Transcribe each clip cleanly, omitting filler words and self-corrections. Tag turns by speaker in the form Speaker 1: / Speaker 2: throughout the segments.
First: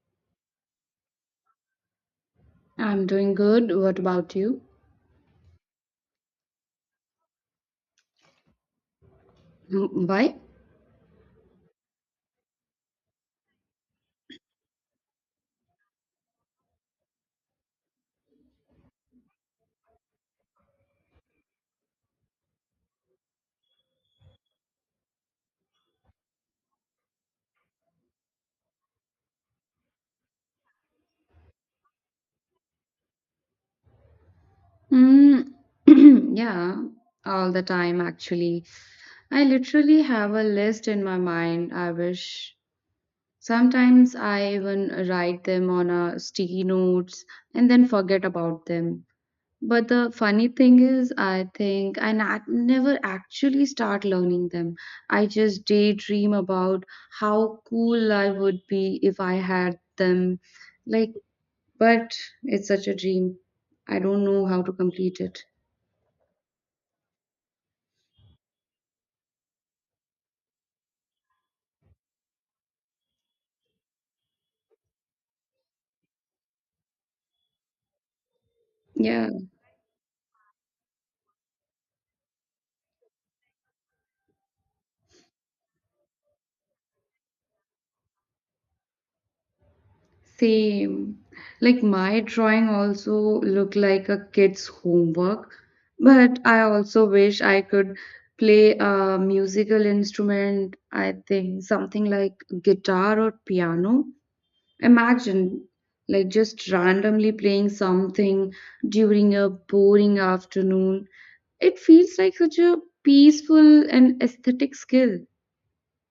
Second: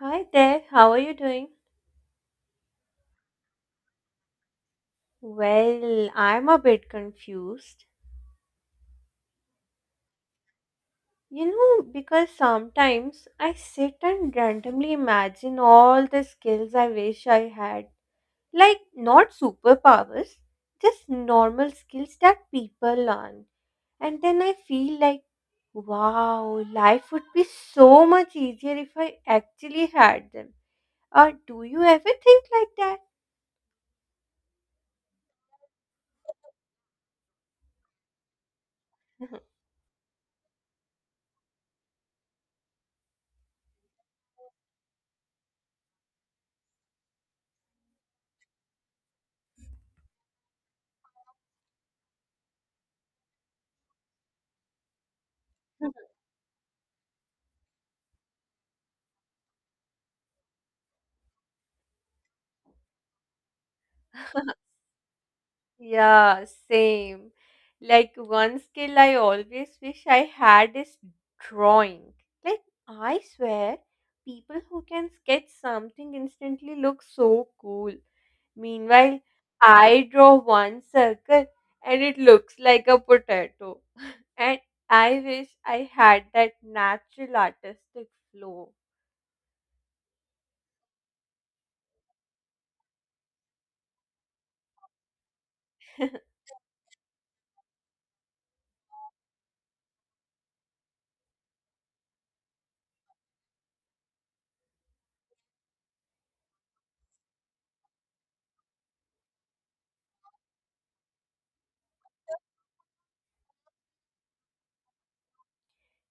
Speaker 1: Hi there, how are you doing?
Speaker 2: I'm doing good. What about you?
Speaker 1: Well, I'm a bit confused.
Speaker 2: Mm, why?
Speaker 1: You know, because sometimes I sit and randomly imagine all the skills I wish I had. Like, not superpowers, just normal skills that people learn. And then I feel like, wow, life would be so much easier if I actually had them. Or do you ever think like that?
Speaker 2: Mm, yeah, all the time actually. I literally have a list in my mind. I wish sometimes I even write them on a sticky notes and then forget about them. But the funny thing is, I think never actually start learning them. I just daydream about how cool I would be if I had them. Like, but it's such a dream. I don't know how to complete it.
Speaker 1: Yeah, same. Like one skill I always wish I had is drawing. Like I swear, people who can sketch something instantly look so cool. Meanwhile,
Speaker 2: Yeah,
Speaker 1: I draw one circle and it looks like a potato. And I wish I had that natural artistic flow.
Speaker 2: same. Like my drawing also look like a kid's homework, but I also wish I could play a musical instrument. I think something like guitar or piano. Imagine like just randomly playing something during a boring afternoon. It feels like such a peaceful and aesthetic skill.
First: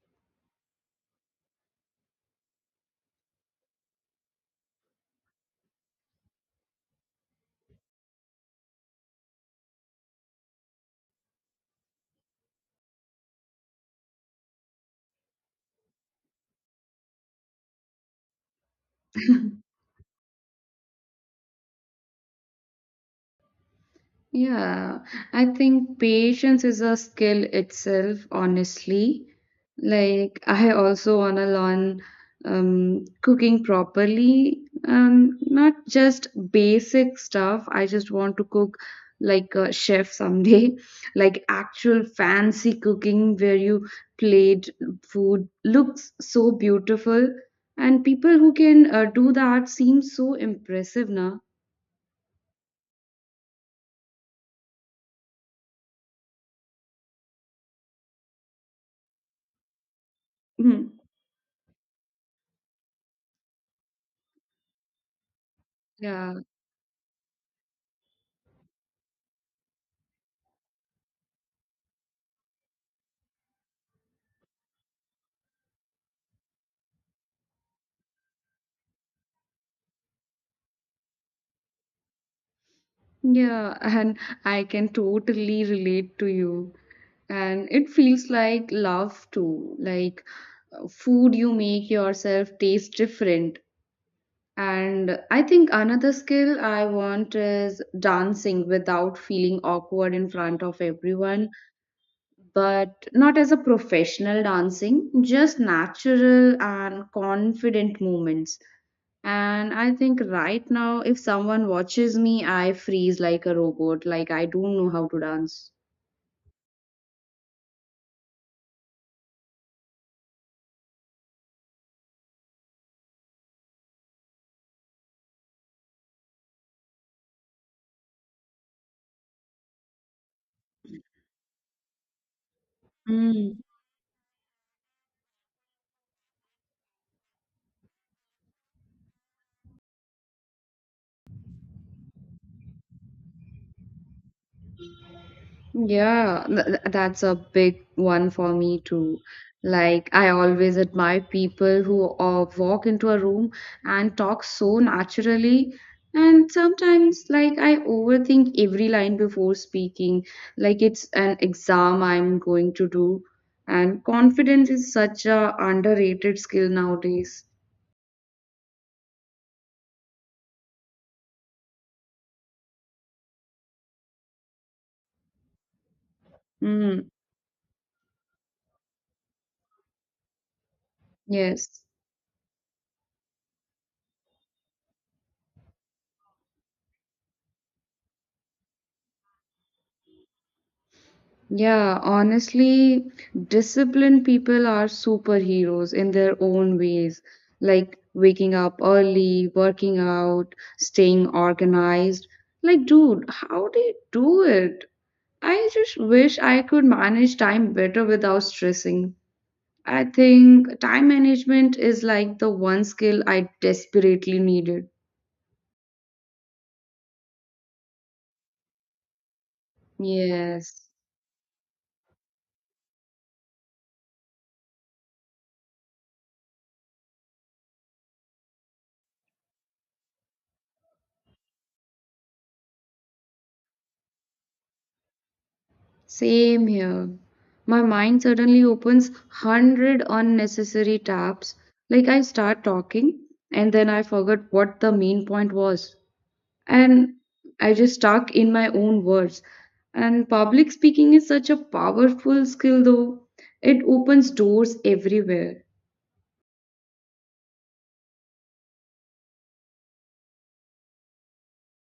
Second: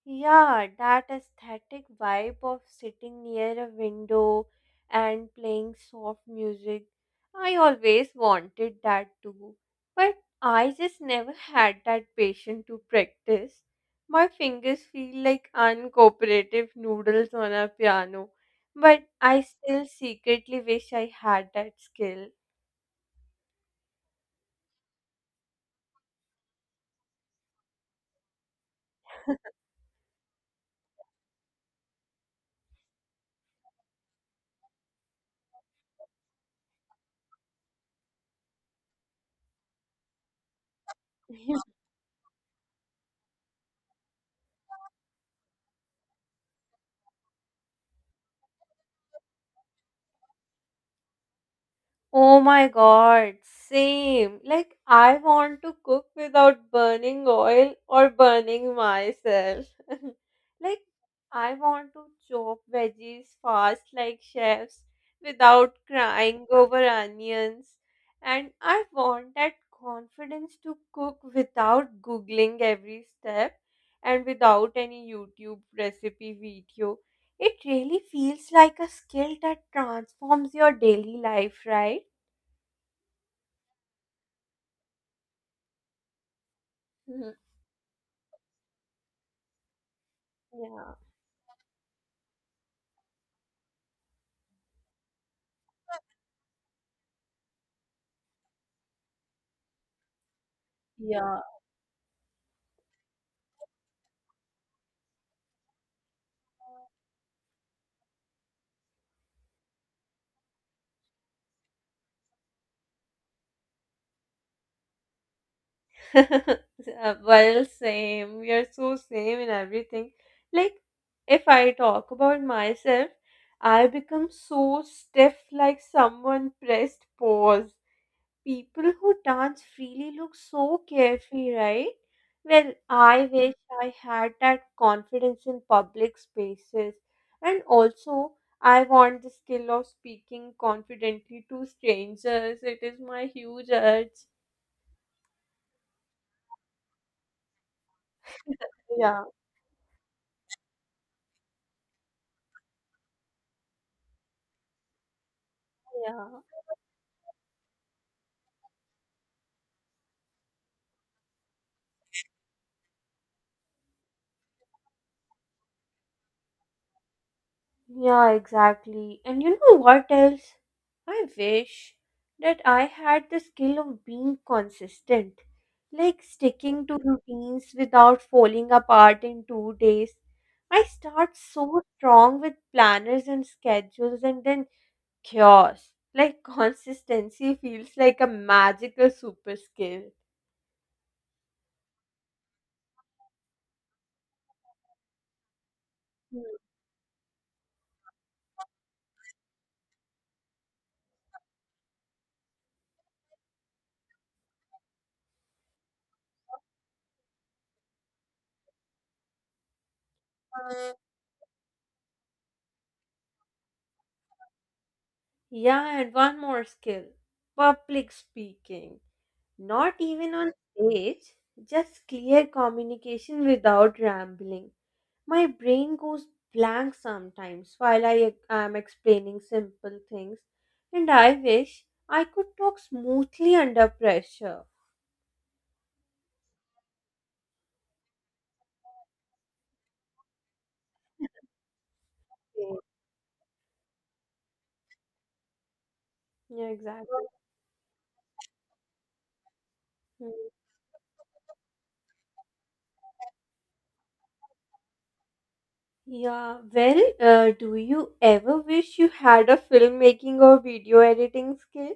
Speaker 1: Yeah, that aesthetic vibe of sitting near a window and playing soft music. I always wanted that too, but I just never had that patience to practice. My fingers feel like uncooperative noodles on a piano, but I still secretly wish I had that skill.
Speaker 2: Yeah, I think patience is a skill itself, honestly. Like, I also want to learn cooking properly, not just basic stuff. I just want to cook like a chef someday, like actual fancy cooking where you plate food looks so beautiful. And people who can do that seem so impressive now.
Speaker 1: Oh my God, same. Like, I want to cook without burning oil or burning myself. Like, I want to chop veggies fast like chefs without
Speaker 2: Yeah.
Speaker 1: crying over onions. And I want that confidence to cook without googling every step and without any YouTube recipe video. It really feels like a skill that transforms your daily life, right?
Speaker 2: Yeah, and I can totally relate to you.
Speaker 1: Mhm.
Speaker 2: And it feels like love too. Like
Speaker 1: Yeah,
Speaker 2: food you make yourself taste different. And I think another skill I want is dancing without feeling awkward in front of
Speaker 1: yeah.
Speaker 2: everyone, but not as a professional dancing, just natural and confident movements. And I think right now, if someone watches me, I freeze like a robot. Like, I don't know how to dance.
Speaker 1: Well, same. We are so same in everything. Like, if I talk about myself, I become so stiff, like someone pressed pause. People who dance freely look so carefree, right? Well, I wish
Speaker 2: Mm.
Speaker 1: I had that confidence in public spaces. And also, I want the skill of speaking confidently to strangers. It is my huge urge.
Speaker 2: Yeah, that's a big one for me too.
Speaker 1: Yeah,
Speaker 2: Like, I always admire people who walk into a room and talk so naturally.
Speaker 1: yeah,
Speaker 2: And sometimes, like, I overthink every line before speaking, like it's an exam I'm going to do. And confidence is such a underrated skill nowadays.
Speaker 1: yeah, exactly. And you know what else? I wish that I had the skill of being consistent, like sticking to
Speaker 2: Mm,
Speaker 1: routines without falling apart in 2 days. I start
Speaker 2: yes.
Speaker 1: so strong with planners and schedules, and then chaos. Like consistency feels like a magical super skill.
Speaker 2: Yeah, honestly, disciplined people are superheroes in their
Speaker 1: Hmm.
Speaker 2: own ways, like waking up early, working out, staying organized. Like, dude, how they do it? I just wish I could manage time better without stressing. I think time management is like the one skill I desperately needed.
Speaker 1: Yeah, and one more skill, public speaking. Not even on
Speaker 2: Yes.
Speaker 1: stage, just clear communication without rambling. My brain goes blank sometimes while I am explaining simple things, and I wish I could talk smoothly under pressure.
Speaker 2: Same here. My mind suddenly opens 100 unnecessary tabs. Like I start talking and then I forget what the main point was.
Speaker 1: Yeah,
Speaker 2: And
Speaker 1: exactly.
Speaker 2: I just stuck in my own words. And public speaking is such a powerful skill though. It opens doors everywhere.
Speaker 1: Yeah, well, do you ever wish you had a filmmaking or video editing skill?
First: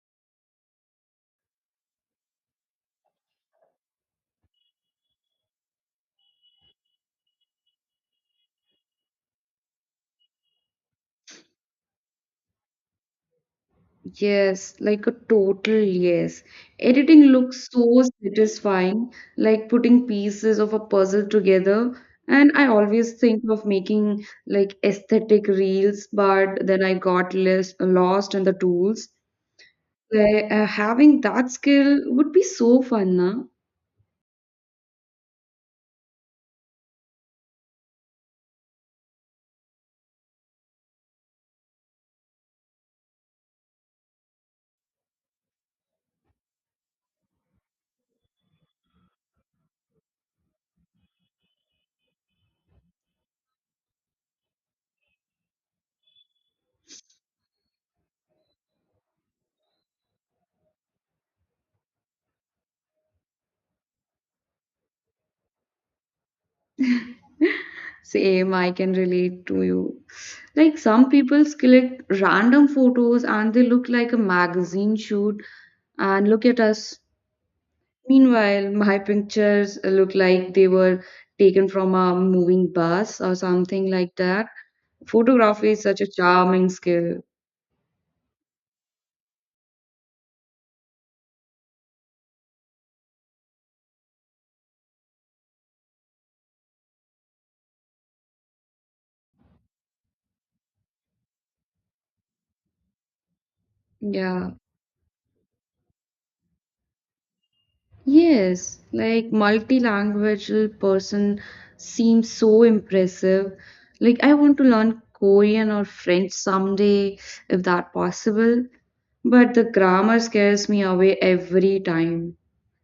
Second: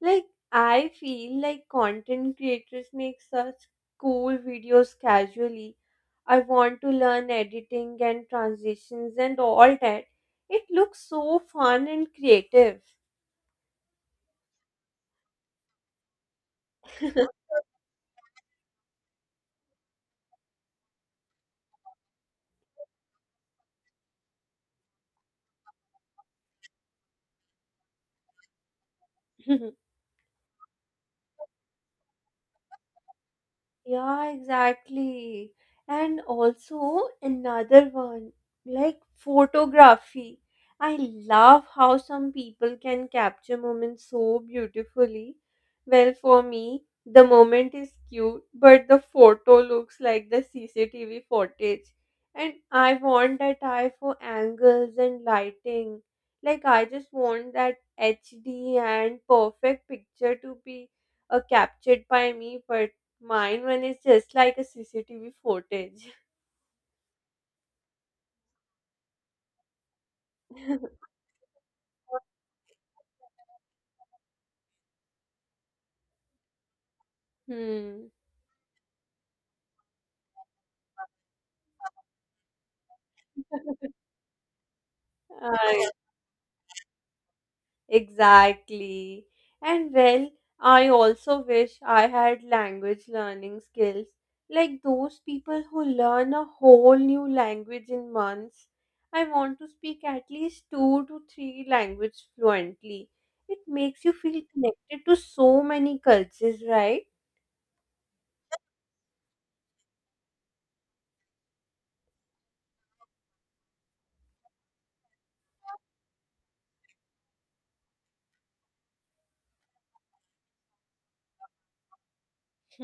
Speaker 1: Like, I feel like content creators make such cool videos casually. I want to learn editing and transitions and all that. It looks so fun and creative.
Speaker 2: Yes, like a total yes. Editing looks so satisfying, like putting pieces of a puzzle together. And I always think of making like aesthetic reels, but then I got less, lost in the tools. Like, having that skill would be so fun, na?
Speaker 1: Yeah, exactly. And also another one, like photography. I love how some people can capture moments so beautifully. Well, for me, the moment is cute, but the photo looks like the CCTV footage. And I want that eye for angles and lighting. Like, I just want that HD and perfect picture to be captured by me. Mine one is just like a CCTV footage.
Speaker 2: Same, I can relate to you. Like some people select random photos and they look like a magazine shoot and look at us.
Speaker 1: Hmm.
Speaker 2: Meanwhile, my pictures look like they were taken from a moving bus or something like that. Photography is
Speaker 1: I-
Speaker 2: such a charming skill.
Speaker 1: exactly. And well, I also wish I had language learning skills like those people who learn a whole new language in months. I want to speak at least two to three languages fluently. It makes you feel
Speaker 2: Yeah.
Speaker 1: connected to so many cultures, right?
Speaker 2: Yes, like multilingual person seems so impressive. Like I want to learn Korean or French someday if that possible, but the grammar scares me away every time.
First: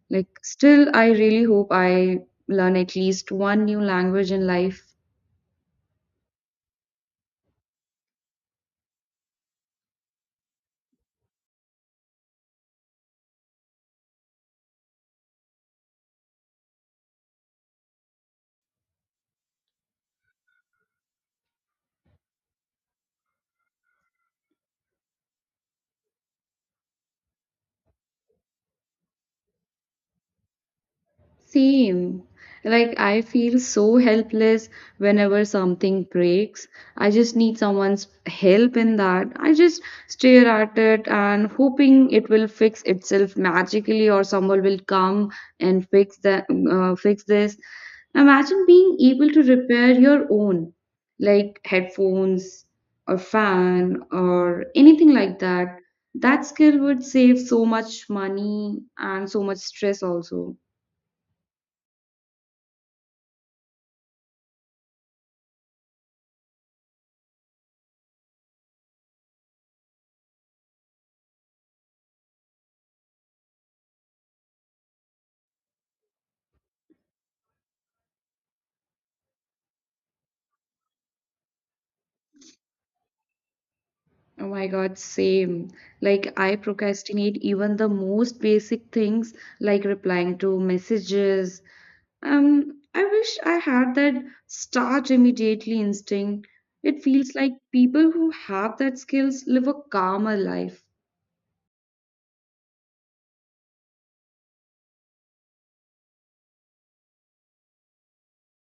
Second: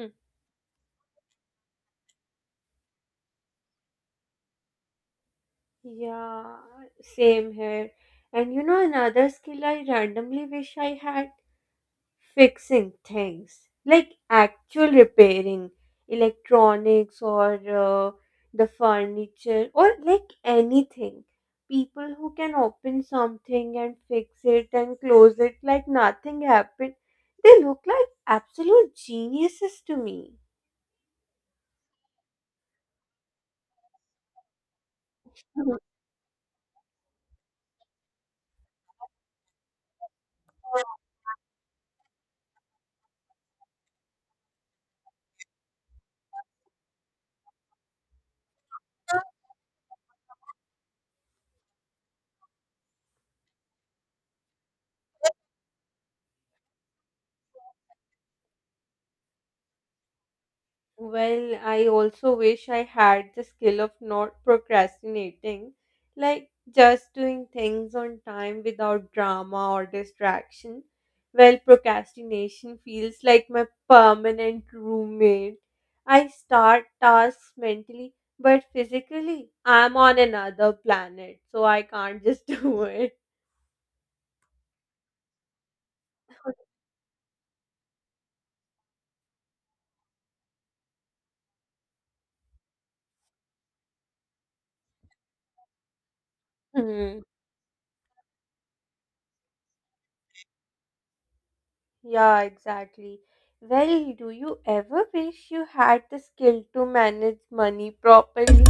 Speaker 2: Like still I really hope I learn at least one new language in life.
Speaker 1: Yeah, same here. And you know, another skill I randomly wish I had? Fixing things. Like actual repairing electronics or the furniture, or like anything. People who can open something and fix it and close it like nothing happened. They look like absolute geniuses to me.
Speaker 2: Same. Like I feel so helpless whenever something breaks. I just need someone's help in that. I just stare at it and hoping it will fix itself magically or someone will come and fix this. Imagine being able to repair your own, like headphones or fan or anything like that. That skill would save so much money and so much stress also.
Speaker 1: Well, I also wish I had the skill of not procrastinating, like just doing things on time without drama or distraction. Well, procrastination feels like my permanent roommate. I start tasks mentally, but physically, I'm on another planet, so I can't just do it.
Speaker 2: Oh my God, same. Like, I procrastinate even the most basic things like replying to messages. I wish I had that start immediately instinct. It feels like people who have that skills live a calmer life.
Speaker 1: Yeah, exactly. Well, do you ever wish you had the skill to manage money properly?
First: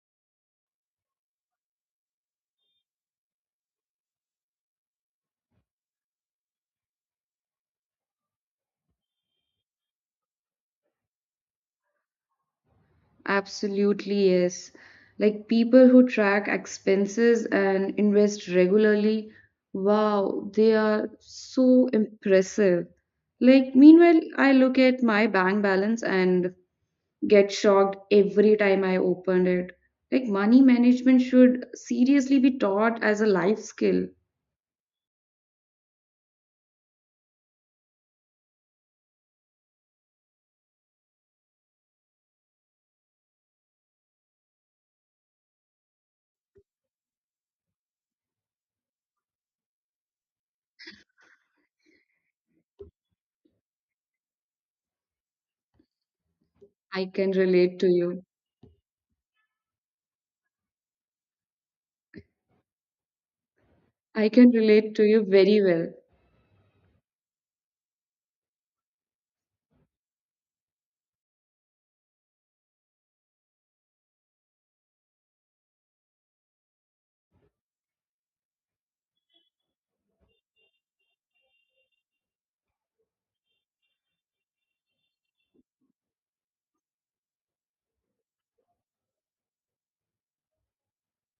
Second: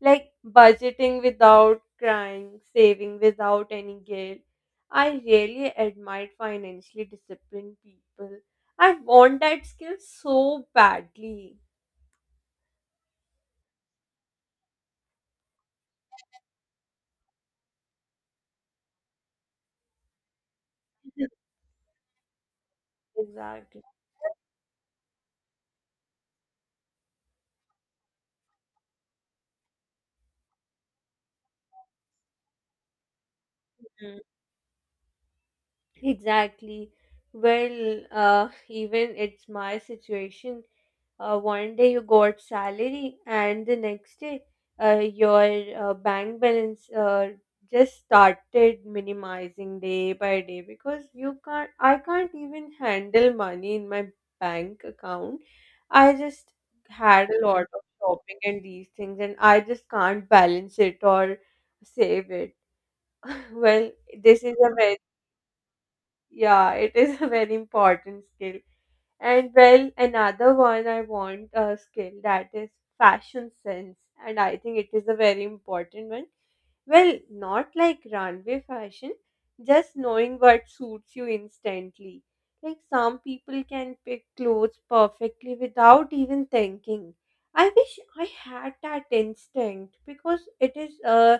Speaker 1: Like budgeting without crying, saving without any guilt. I really admire financially disciplined people. I want that skill so badly.
Speaker 2: Absolutely, yes. Like people who track expenses and invest regularly. Wow, they are so impressive. Like,
Speaker 1: Exactly.
Speaker 2: meanwhile, I look at my bank balance and get shocked every time I opened it. Like money management should seriously be taught as a life skill.
Speaker 1: Mm. Exactly. Well, even it's my situation. One day you got salary, and the next day your bank balance just started minimizing day by day, because you can't, I can't even handle money in my bank account. I just
Speaker 2: I
Speaker 1: had
Speaker 2: can
Speaker 1: a lot
Speaker 2: relate
Speaker 1: of
Speaker 2: to you.
Speaker 1: shopping and these things, and I just can't balance it or save it. Well,
Speaker 2: I
Speaker 1: this
Speaker 2: can
Speaker 1: is a very
Speaker 2: relate to you very well.
Speaker 1: yeah, it is a very important skill. And well, another one I want, a skill that is fashion sense, and I think it is a very important one. Well, not like runway fashion, just knowing what suits you instantly. Like some people can pick clothes perfectly without even thinking. I wish I had that instinct because it is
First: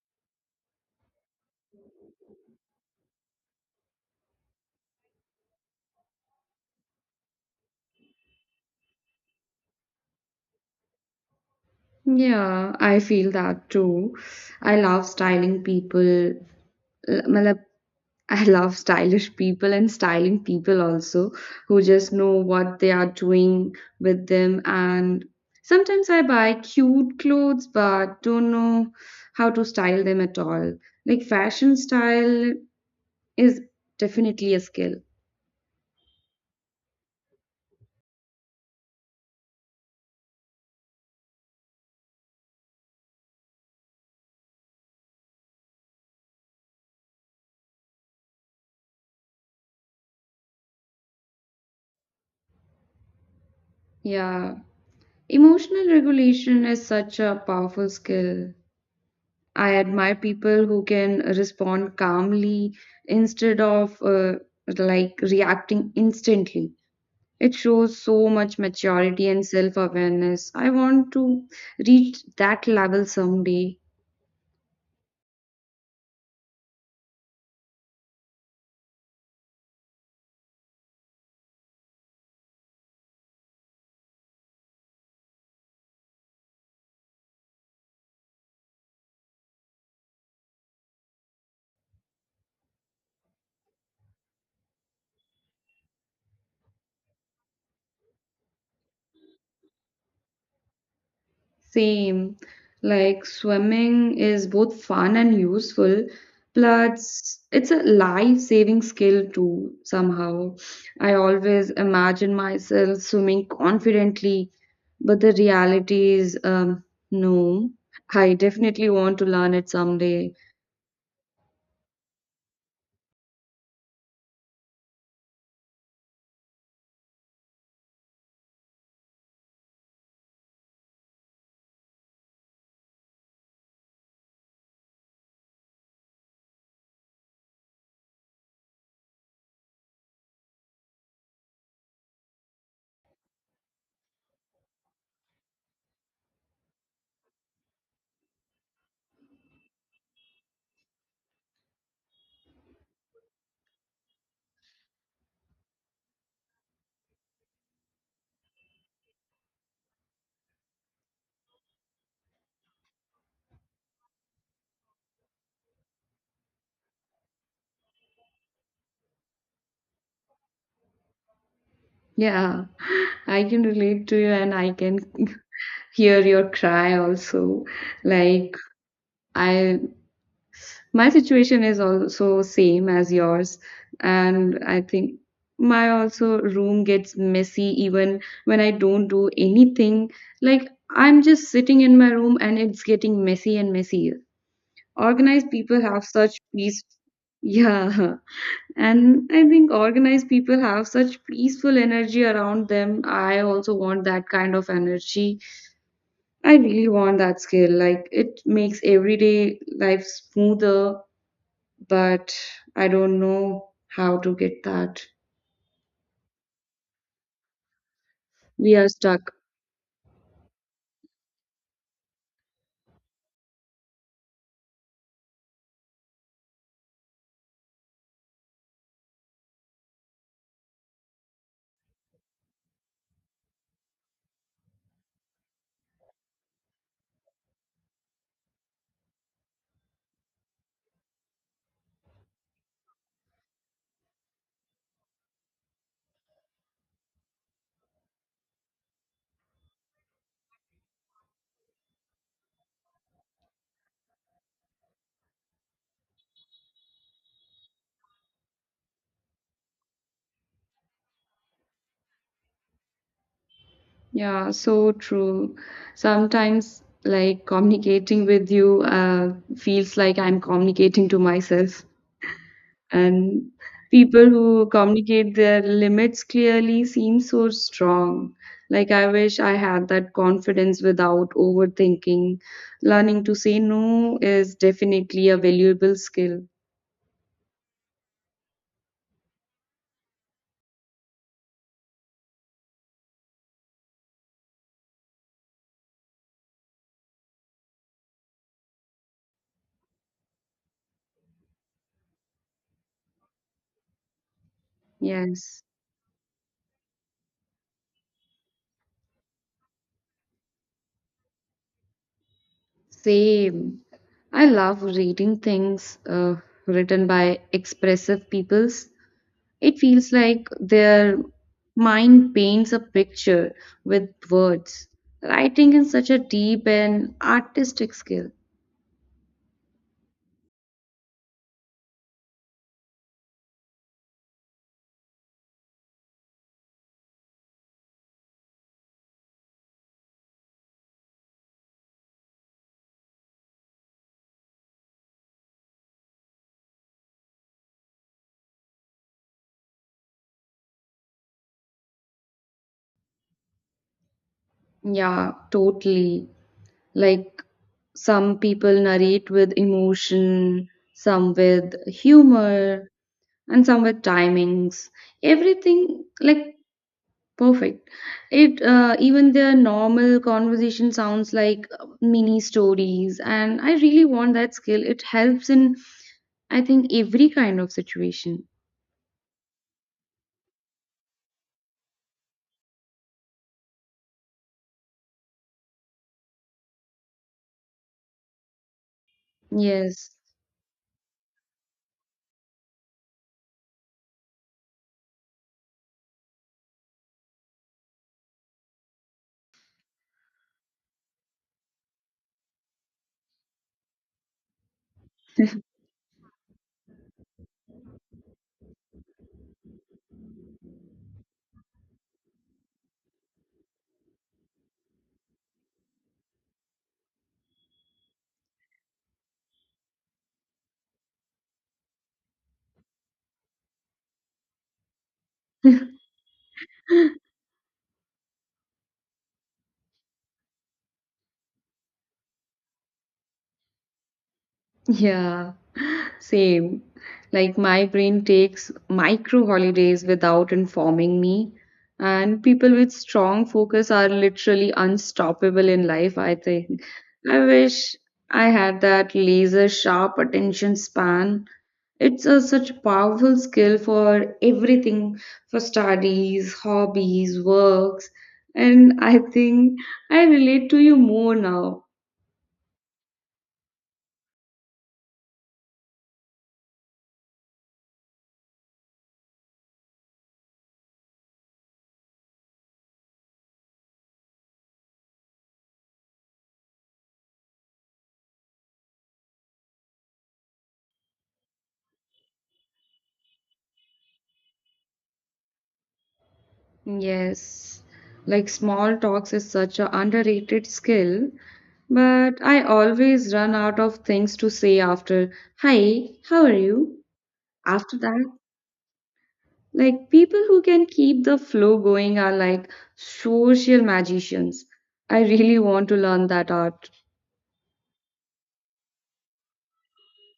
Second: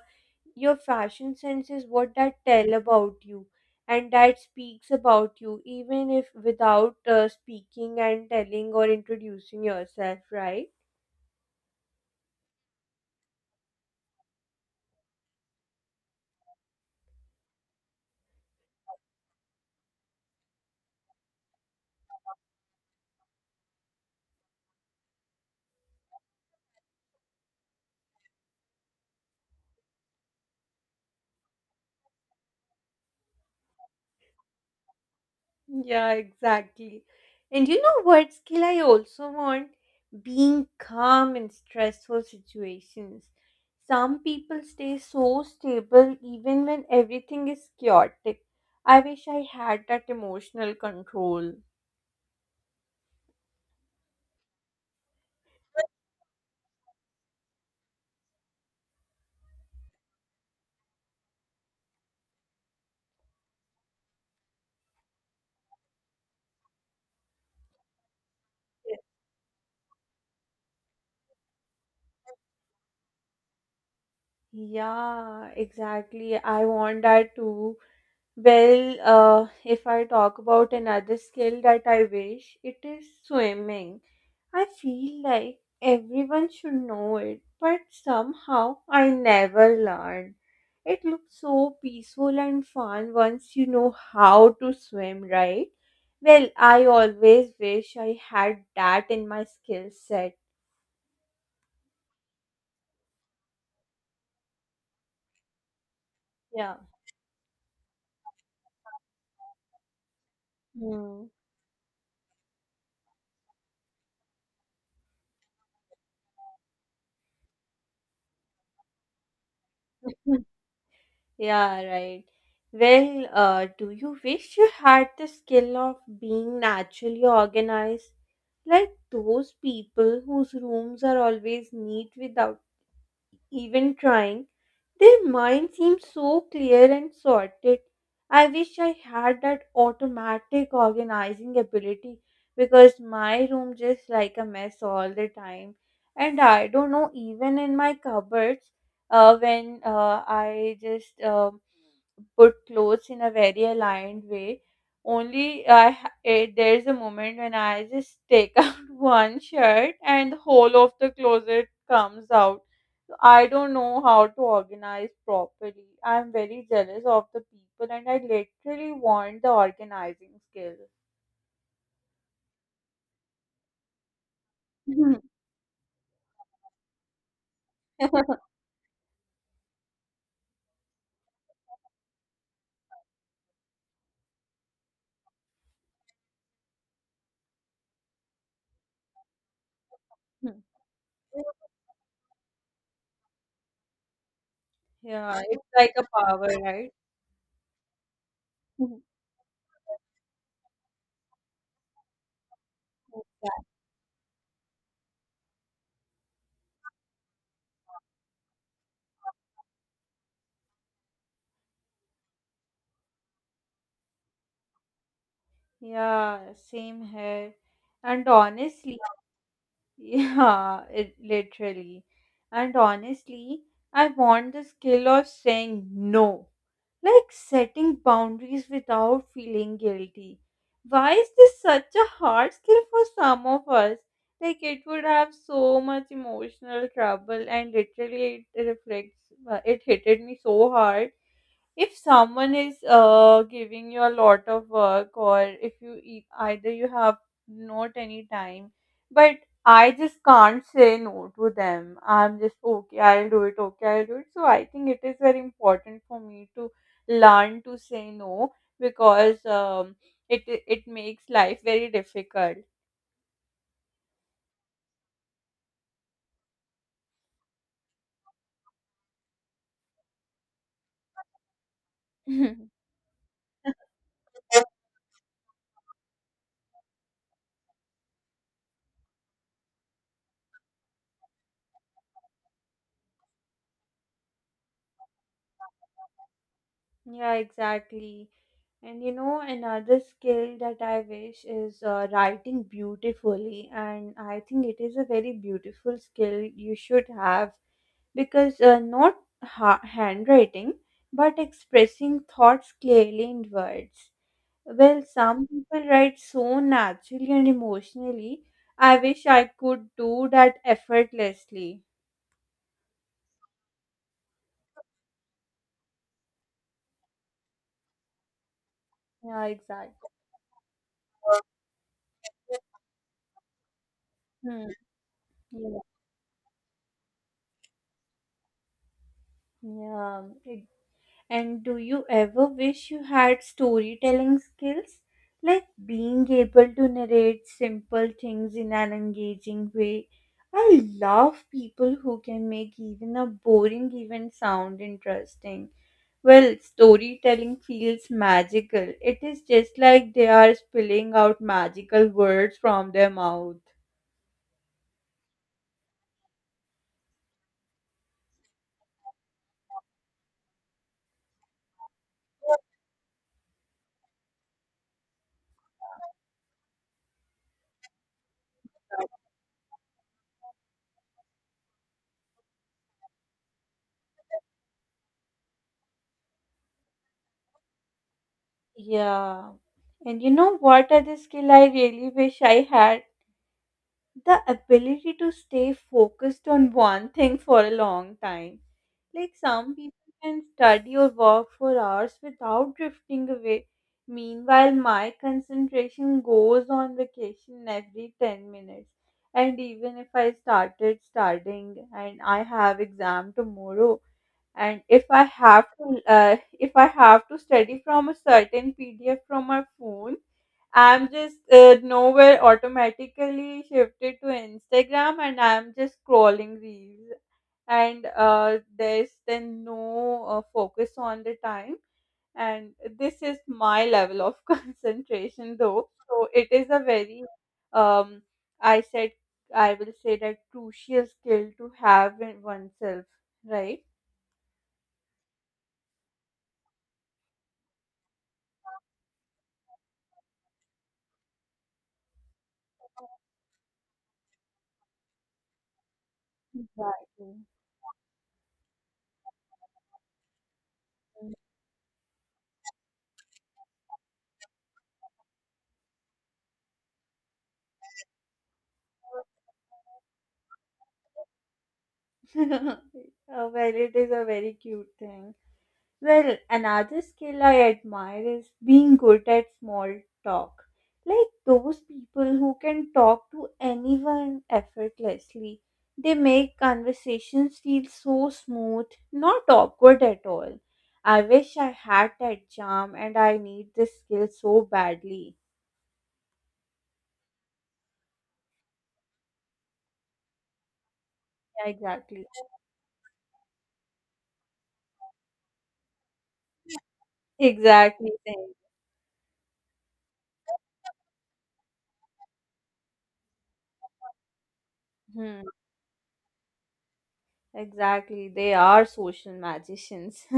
Speaker 1: your fashion sense is what that tell about you, and that speaks about you even if without speaking and telling or introducing yourself, right?
Speaker 2: Yeah, I feel that too. I love styling people. L- मतलब I love stylish people and styling people also who just know what they are doing with them. And sometimes I buy cute clothes but don't know how to style them at all. Like fashion style is definitely a skill.
Speaker 1: Yeah, exactly. And you know what skill I also want, being calm in stressful situations. Some people stay so stable even when everything is chaotic. I wish I had that emotional control.
Speaker 2: Yeah. Emotional regulation is such a powerful skill. I admire people who can respond calmly instead of like reacting instantly. It shows so much maturity and self awareness. I want to reach that level someday.
Speaker 1: Yeah, exactly. I want that too. Well, if I talk about another skill that I wish, it is swimming. I feel like everyone should know it, but somehow I never learned. It looks so peaceful and fun once you know how to swim, right? Well, I always wish I had that in my skill set.
Speaker 2: Same. Like swimming is both fun and useful,
Speaker 1: Yeah.
Speaker 2: plus, it's a life saving skill too, somehow. I
Speaker 1: Hmm.
Speaker 2: always imagine myself swimming confidently, but the reality is no. I definitely want to learn it someday.
Speaker 1: Yeah, right. Well, do you wish you had the skill of being naturally organized? Like those people whose rooms are always neat without even trying. Their mind seems so clear and sorted. I wish I had that automatic organizing ability, because my room just like a mess all the time. And I don't know, even in my cupboards, when I just put clothes in a very aligned way. Only there's a moment when I just take out one shirt and the whole of the closet comes out, so I don't know how to organize properly. I'm very jealous of the people, and I literally want the organizing skill.
Speaker 2: Yeah, I can relate to you and I can hear your cry also. Like, I my situation is also same as yours, and I think my also room gets messy even when I don't do anything. Like I'm just sitting in my room and it's getting messy and messier.
Speaker 1: Yeah,
Speaker 2: Organized
Speaker 1: it's
Speaker 2: people
Speaker 1: like a
Speaker 2: have such
Speaker 1: power,
Speaker 2: peace,
Speaker 1: right?
Speaker 2: yeah. And I think organized people have such peaceful energy around them. I also want that kind of energy. I really want that skill. Like it makes everyday life smoother, but I don't know how to get that.
Speaker 1: Yeah, same here. And
Speaker 2: We are
Speaker 1: honestly,
Speaker 2: stuck.
Speaker 1: yeah, it literally. And honestly, I want the skill of saying no, like setting boundaries without feeling guilty. Why is this such a hard skill for some of us? Like it would have so much emotional trouble, and literally it reflects. It hit me so hard if someone is giving you a lot of work, or if either you have not any time. But I just can't say no to them. I'm just, okay, I'll do it, okay, I'll do it. So I think it is very important for me to learn to say no, because it makes life very difficult.
Speaker 2: Yeah, so true. Sometimes, like communicating with you feels like I'm communicating to myself. And people who communicate their limits clearly seem so strong. Like, I wish I had that confidence without overthinking. Learning to say no is definitely a valuable skill.
Speaker 1: Yeah, exactly. And you know, another skill that I wish is writing beautifully. And I think it is a very beautiful skill you should have, because not handwriting, but expressing thoughts clearly in words. Well, some
Speaker 2: Yes,
Speaker 1: people write so naturally and emotionally. I wish I could do that effortlessly.
Speaker 2: same. I love reading things written by expressive peoples.
Speaker 1: Yeah,
Speaker 2: It
Speaker 1: exactly.
Speaker 2: feels like their mind paints a picture with
Speaker 1: Hmm.
Speaker 2: words. Writing is such a deep and artistic skill.
Speaker 1: Yeah, yeah. And do you ever wish you had storytelling skills? Like being able to narrate simple things in an engaging way. I love people who can make even a boring event sound interesting. Well, storytelling feels magical. It is just like they are spilling out magical words from their mouth.
Speaker 2: Yeah, totally. Like some people narrate with emotion, some with humor, and some with timings. Everything like perfect. It even their normal conversation sounds like mini stories, and I really want that skill. It helps in, I think, every kind of situation.
Speaker 1: Yeah. And you know what other skill I really wish I had? The ability to stay focused on one thing for a long time. Like some people
Speaker 2: Yes.
Speaker 1: can study or work for hours without drifting away. Meanwhile, my concentration goes on vacation every 10 minutes. And even if I started studying and I have exam tomorrow, and if I have to study from a certain PDF from my phone, I'm just nowhere automatically shifted to Instagram, and I'm just scrolling reels, and there's then no focus on the time. And this is my level of concentration, though. So it is a very um I said I will say that crucial skill to have in oneself, right?
Speaker 2: Yeah. Same. Like my brain takes micro holidays without informing me. And people with strong focus are literally unstoppable in life, I think.
Speaker 1: Exactly.
Speaker 2: I wish I had that laser sharp attention span. It's a, such a powerful skill for everything, for studies, hobbies, works. And I think I relate to you more now.
Speaker 1: Well, it is a very cute thing. Well, another skill I admire is being good at small talk. Like those people who can talk to anyone effortlessly. They make conversations feel so smooth, not awkward at all. I wish I had that charm, and I need this skill so badly.
Speaker 2: Yes, like small talks is such an underrated skill,
Speaker 1: Yeah, exactly.
Speaker 2: but I always run out of things to say after, hi, how are you? After
Speaker 1: Exactly.
Speaker 2: that,
Speaker 1: Same.
Speaker 2: like people who can keep the flow going are like social magicians. I
Speaker 1: Hmm,
Speaker 2: really want to learn that art.
Speaker 1: exactly. They are social magicians.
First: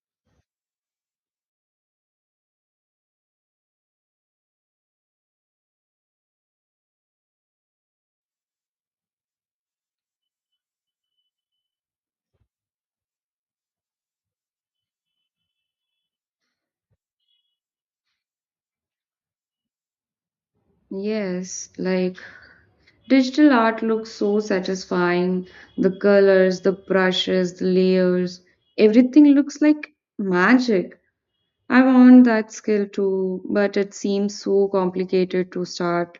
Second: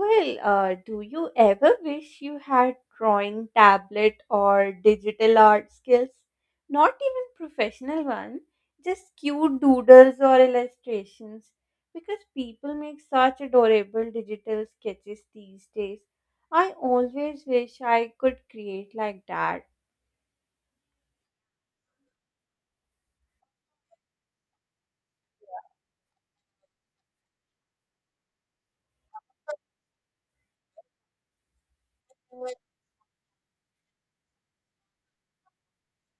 Speaker 1: Well, do you ever wish you had drawing tablet or digital art skills? Not even professional one, just cute doodles or illustrations. Because people make such adorable digital sketches these days. I always wish I could create like that.
Speaker 2: Yes, like digital art looks so satisfying. The colors, the brushes, the layers, everything looks like magic. I want that skill too, but it seems so complicated to start.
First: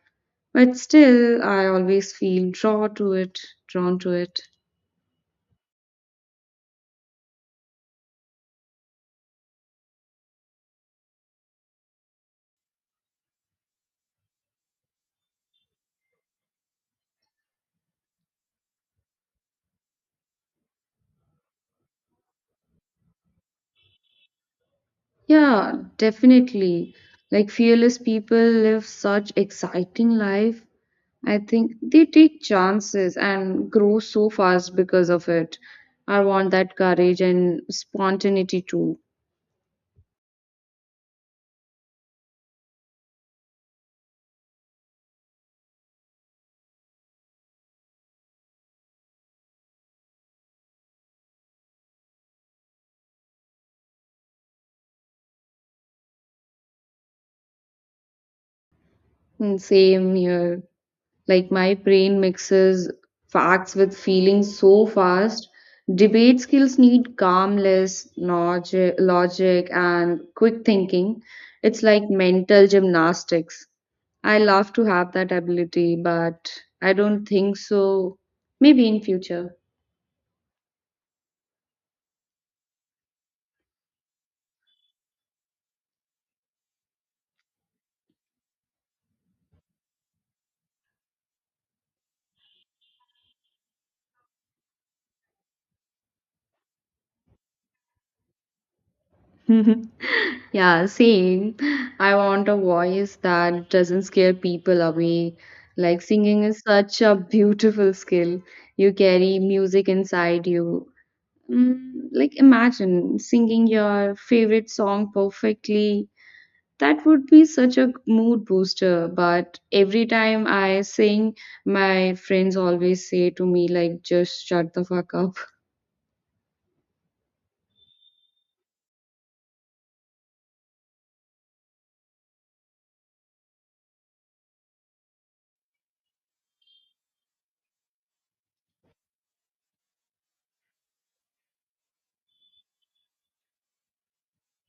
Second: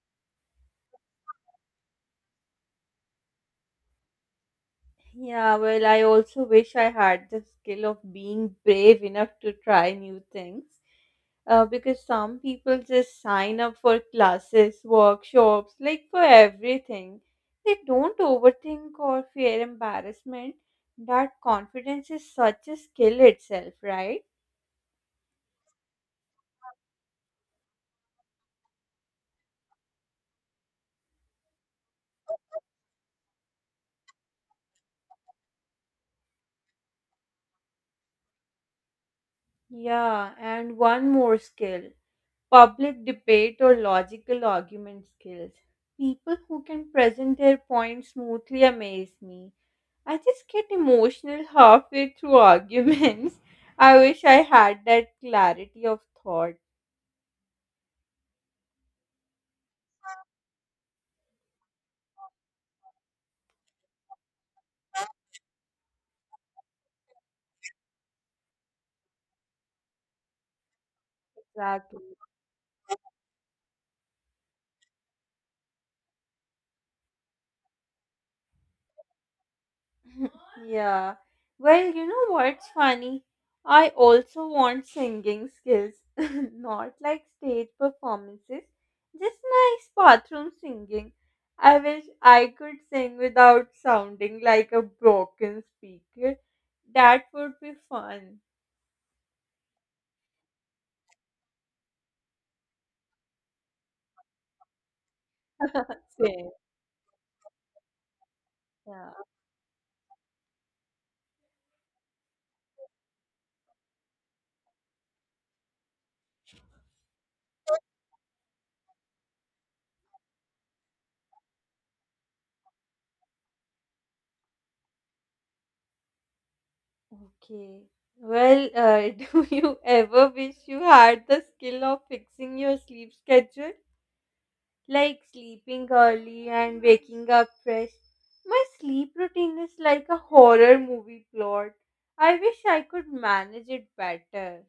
Speaker 2: But still, I always feel drawn to it, drawn to it.
Speaker 1: Yeah, well, I also wish I had the skill of being brave enough to try new things. Because some people just sign up for classes, workshops, like for everything. They don't overthink or fear embarrassment. That confidence is such a skill itself, right?
Speaker 2: Yeah, definitely. Like fearless people live such exciting life. I think they take chances and grow so fast because of it. I want that courage and spontaneity too.
Speaker 1: Yeah, and one more skill, public debate or logical argument skills. People who can present their points smoothly amaze me. I just get emotional halfway through arguments. I wish I had that clarity of thought.
Speaker 2: Mm, same here. Like my brain mixes facts with feelings so fast. Debate skills need calmness, logic and quick thinking. It's
Speaker 1: Exactly.
Speaker 2: like mental gymnastics. I love to have that ability, but I don't think so. Maybe in future.
Speaker 1: Yeah. Well, you know what's funny? I also want singing skills. Not like stage performances, just nice bathroom singing. I wish I could sing without sounding like a broken speaker. That would be fun.
Speaker 2: Mhm. Yeah, same. I want a voice that doesn't scare people away. Like singing
Speaker 1: Same.
Speaker 2: is such a beautiful skill. You
Speaker 1: Yeah.
Speaker 2: carry music inside you. Mm, like imagine singing your favorite song perfectly. That would be such a mood booster. But every time I sing, my friends always say to me like, just shut the fuck up.
Speaker 1: Okay. Well, do you ever wish you had the skill of fixing your sleep schedule? Like sleeping early and waking up fresh? My sleep routine is like a horror movie plot. I wish I could manage it better.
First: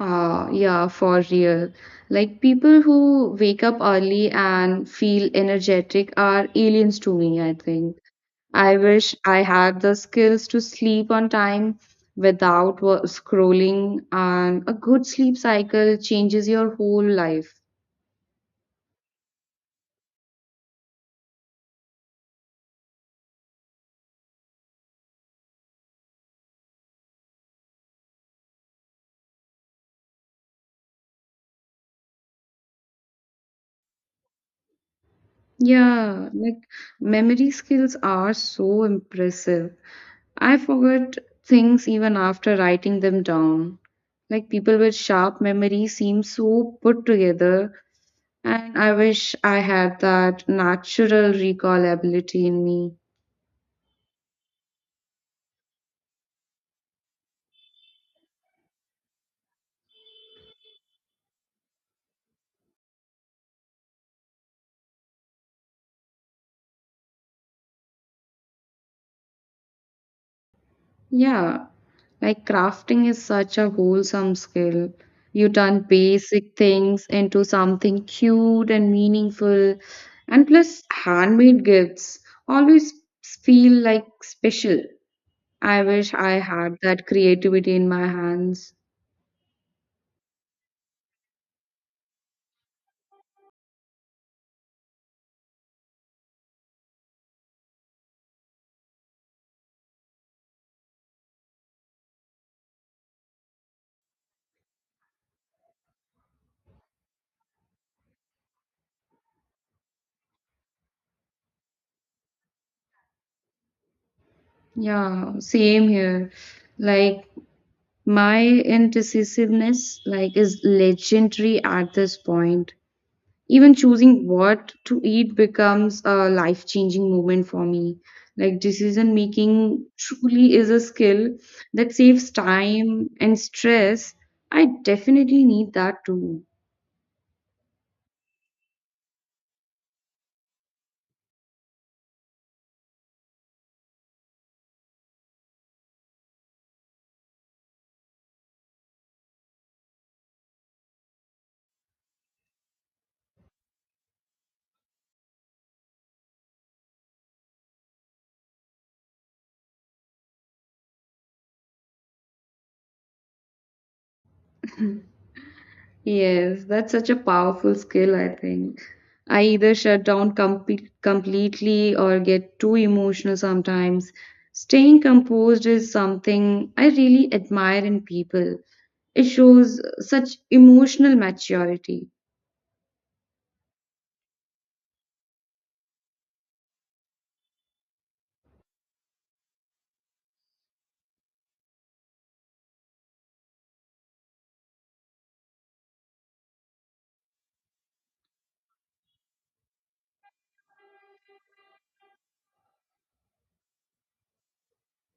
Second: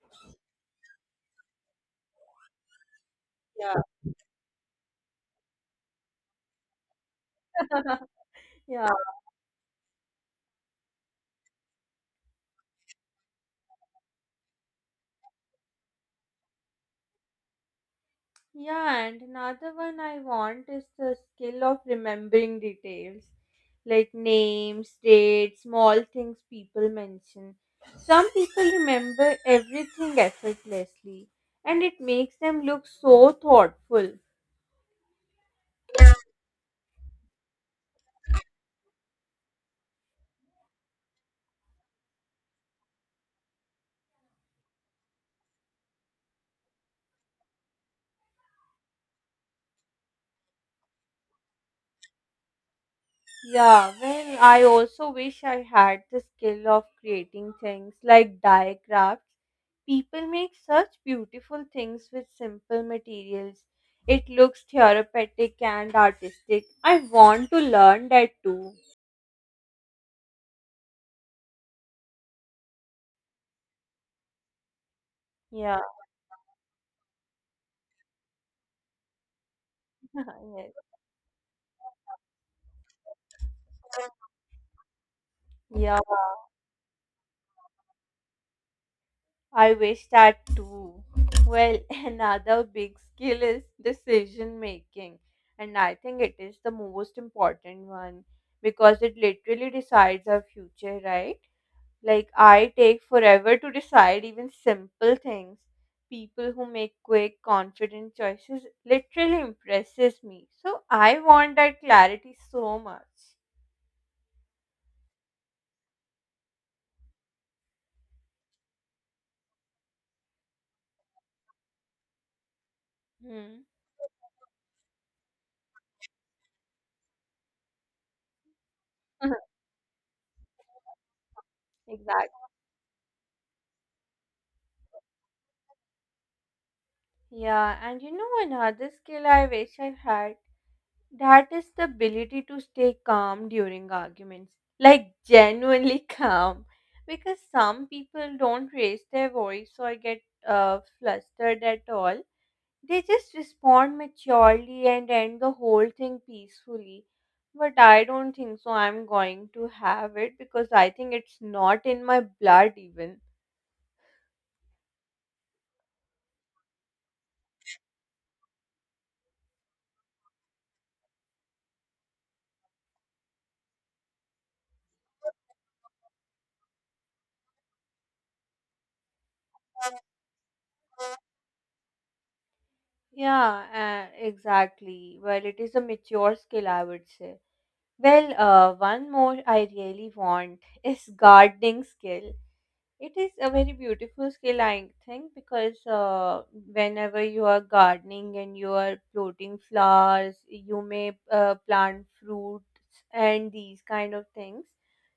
Speaker 2: Yeah, for real. Like people who wake
Speaker 1: Yeah.
Speaker 2: up early and feel energetic are aliens to me, I think. I
Speaker 1: Yeah.
Speaker 2: wish I had the skills to sleep on time without scrolling, and a good sleep cycle changes your whole life.
Speaker 1: Yeah, and another one I want is the skill of remembering details, like names, dates, small things people mention. Some people remember everything effortlessly, and it makes them look so thoughtful.
Speaker 2: Yeah, like memory skills are so impressive. I forget things even after writing them down. Like people with sharp memory seem so put together. And I wish I had that natural recall ability in me.
Speaker 1: Yeah, well, I also wish I had the skill of creating things like diagrams. People make such beautiful things with simple materials. It looks therapeutic and artistic. I want to learn that too.
Speaker 2: Yeah, like crafting is such a wholesome skill. You
Speaker 1: Yeah,
Speaker 2: turn basic things into something cute and meaningful, and
Speaker 1: yes.
Speaker 2: plus, handmade gifts always feel like special. I
Speaker 1: Yeah.
Speaker 2: wish I had that creativity in my hands.
Speaker 1: I wish that too. Well, another big skill is decision making, and I think it is the most important one because it literally decides our future, right? Like, I take forever to decide even simple things. People who make quick, confident choices literally impresses me. So I want that clarity so much.
Speaker 2: Yeah, same here. Like, my indecisiveness like is legendary at this point.
Speaker 1: Hmm.
Speaker 2: Even choosing what to eat becomes a life changing moment for me. Like, decision making truly is a skill that
Speaker 1: Exactly.
Speaker 2: saves time and stress. I definitely need that too.
Speaker 1: Yeah, and you know another skill I wish I had. That is the ability to stay calm during arguments, like genuinely calm, because some people don't raise their voice or get flustered at all. They just respond maturely and end the whole thing peacefully. But I don't think so. I'm going to have it because I think it's not in my blood, even.
Speaker 2: Yes, that's such a powerful skill, I think. I either shut down completely or get too emotional sometimes. Staying composed is something I really admire in people. It shows such emotional maturity.
Speaker 1: Yeah, exactly. Well, it is a mature skill, I would say. Well, one more I really want is gardening skill. It is a very beautiful skill, I think, because whenever you are gardening and you are plotting flowers, you may plant fruits and these kind of things.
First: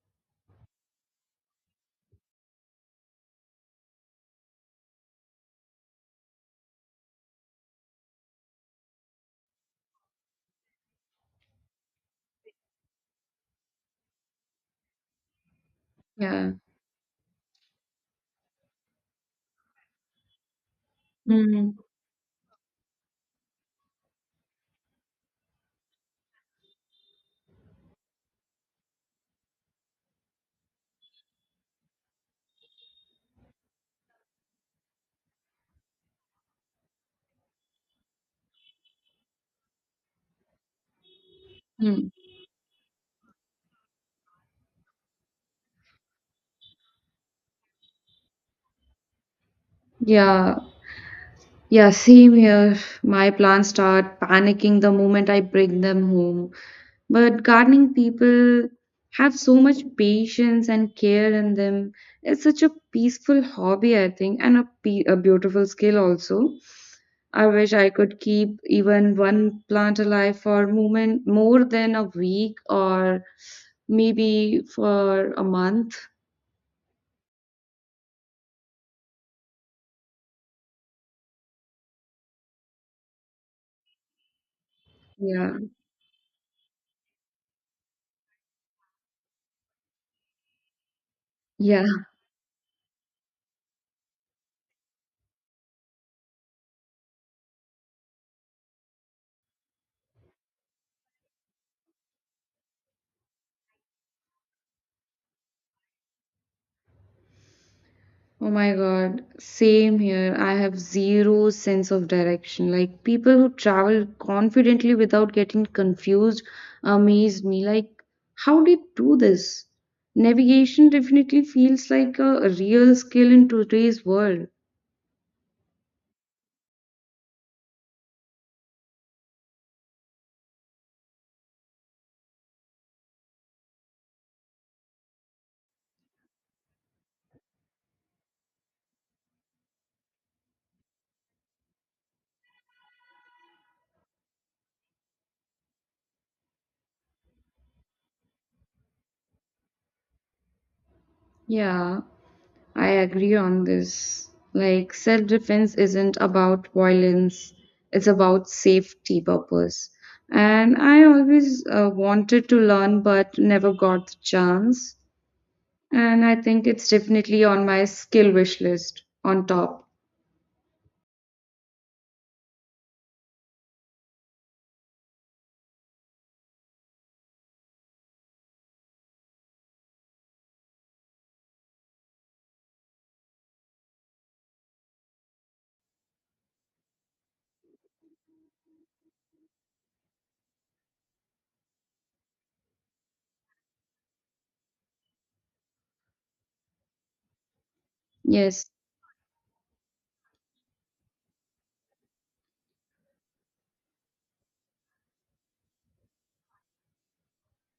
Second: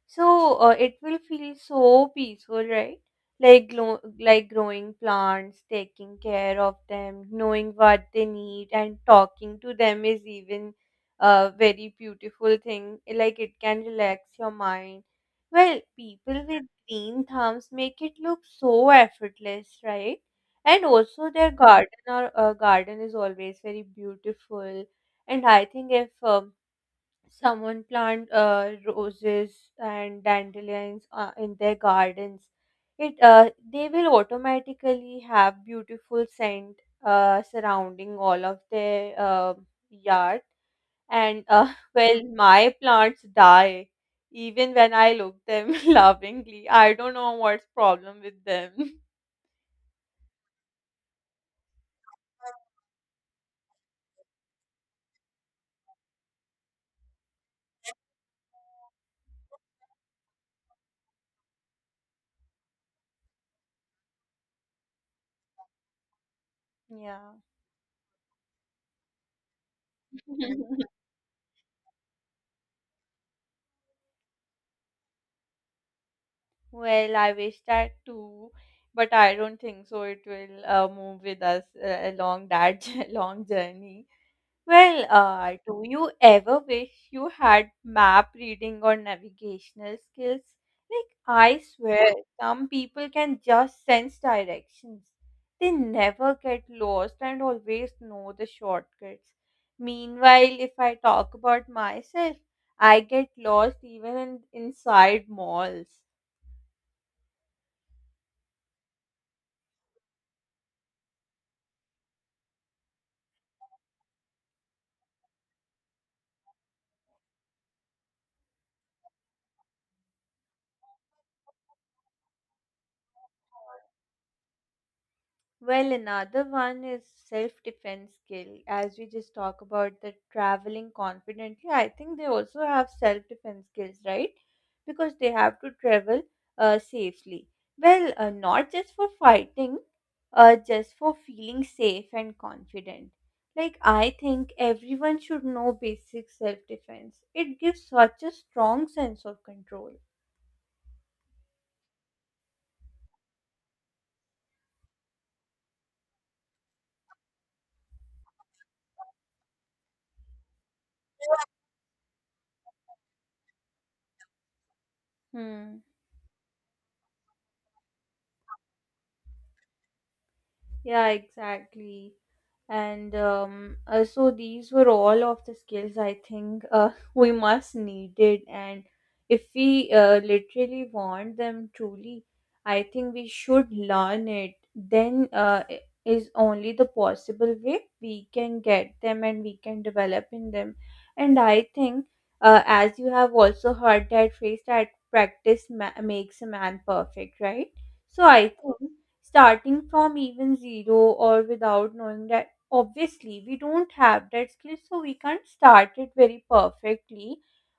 Speaker 1: So it will feel so peaceful, right? Like like growing plants, taking care of them, knowing what they need, and talking to them is even a very beautiful thing. Like it can relax your mind. Well, people
Speaker 2: Yeah.
Speaker 1: with green thumbs make it look so effortless, right? And also their
Speaker 2: Mm,
Speaker 1: garden or garden is always very beautiful. And I think if someone plant roses and dandelions in their gardens, it they will automatically have beautiful scent surrounding all of their yard and
Speaker 2: mm.
Speaker 1: well, my plants die even when I look them lovingly. I don't know what's problem with them.
Speaker 2: Yeah, yeah, same here. My plants start panicking the moment I bring them home. But gardening people have so much patience and care in them. It's such a peaceful hobby, I think, and a beautiful skill also.
Speaker 1: Yeah.
Speaker 2: I wish I could keep even one plant alive for moment more than a week or maybe for a month.
Speaker 1: Well, I wish that too, but I don't think so. It will move with us along that long journey. Well,
Speaker 2: Yeah,
Speaker 1: do you ever wish you had map reading or navigational skills? Like, I
Speaker 2: yeah.
Speaker 1: swear, some people can just sense directions. They never get lost and always know the shortcuts. Meanwhile, if I talk about myself, I get lost even inside malls.
Speaker 2: Oh my God, same here. I have zero sense of direction. Like people who travel confidently without getting confused amaze me. Like, how did do this? Navigation definitely feels like a real skill in today's world.
Speaker 1: Well, another one is self-defense skill. As we just talk about the traveling confidently, I think they also have self-defense skills, right? Because they have to travel safely. Well, not just for fighting, just for feeling safe and confident. Like I think everyone should know basic self-defense. It gives such a strong sense of control.
Speaker 2: Yeah, I agree on this. Like, self defense isn't about violence, it's about safety purpose. And I always wanted to learn but never got the chance.
Speaker 1: Hmm.
Speaker 2: And I think it's definitely on my skill wish list on top.
Speaker 1: Yeah, exactly. And so these were all of the skills I think we must needed. And if we literally want them truly, I think we should learn it. Then is only the possible way we can get them and we can develop in them. And I think, as you have also heard that phrase that makes a man perfect, right? So I
Speaker 2: Yes.
Speaker 1: think starting from even zero or without knowing that obviously we don't have that skill so we can't start it very perfectly,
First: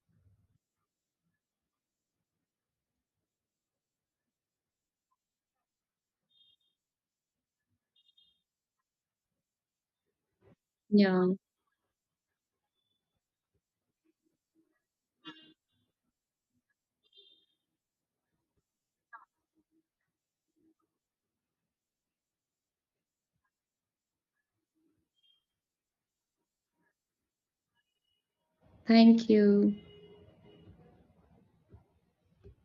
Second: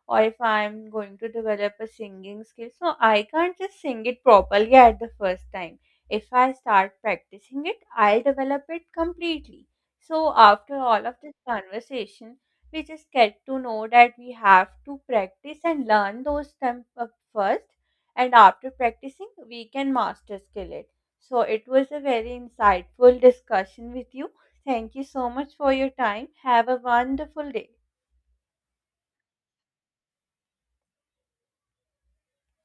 Speaker 1: or if I'm going to develop a singing skill so I can't just sing it properly at the first time. If I start practicing it, I'll develop it completely. So after all of
Speaker 2: Yeah.
Speaker 1: this conversation, we just get to know that we have to practice and learn those steps up first, and after practicing we can master skill it. So it was a very insightful discussion with you. Thank you so much for your time. Have a wonderful day.
Speaker 2: Thank you.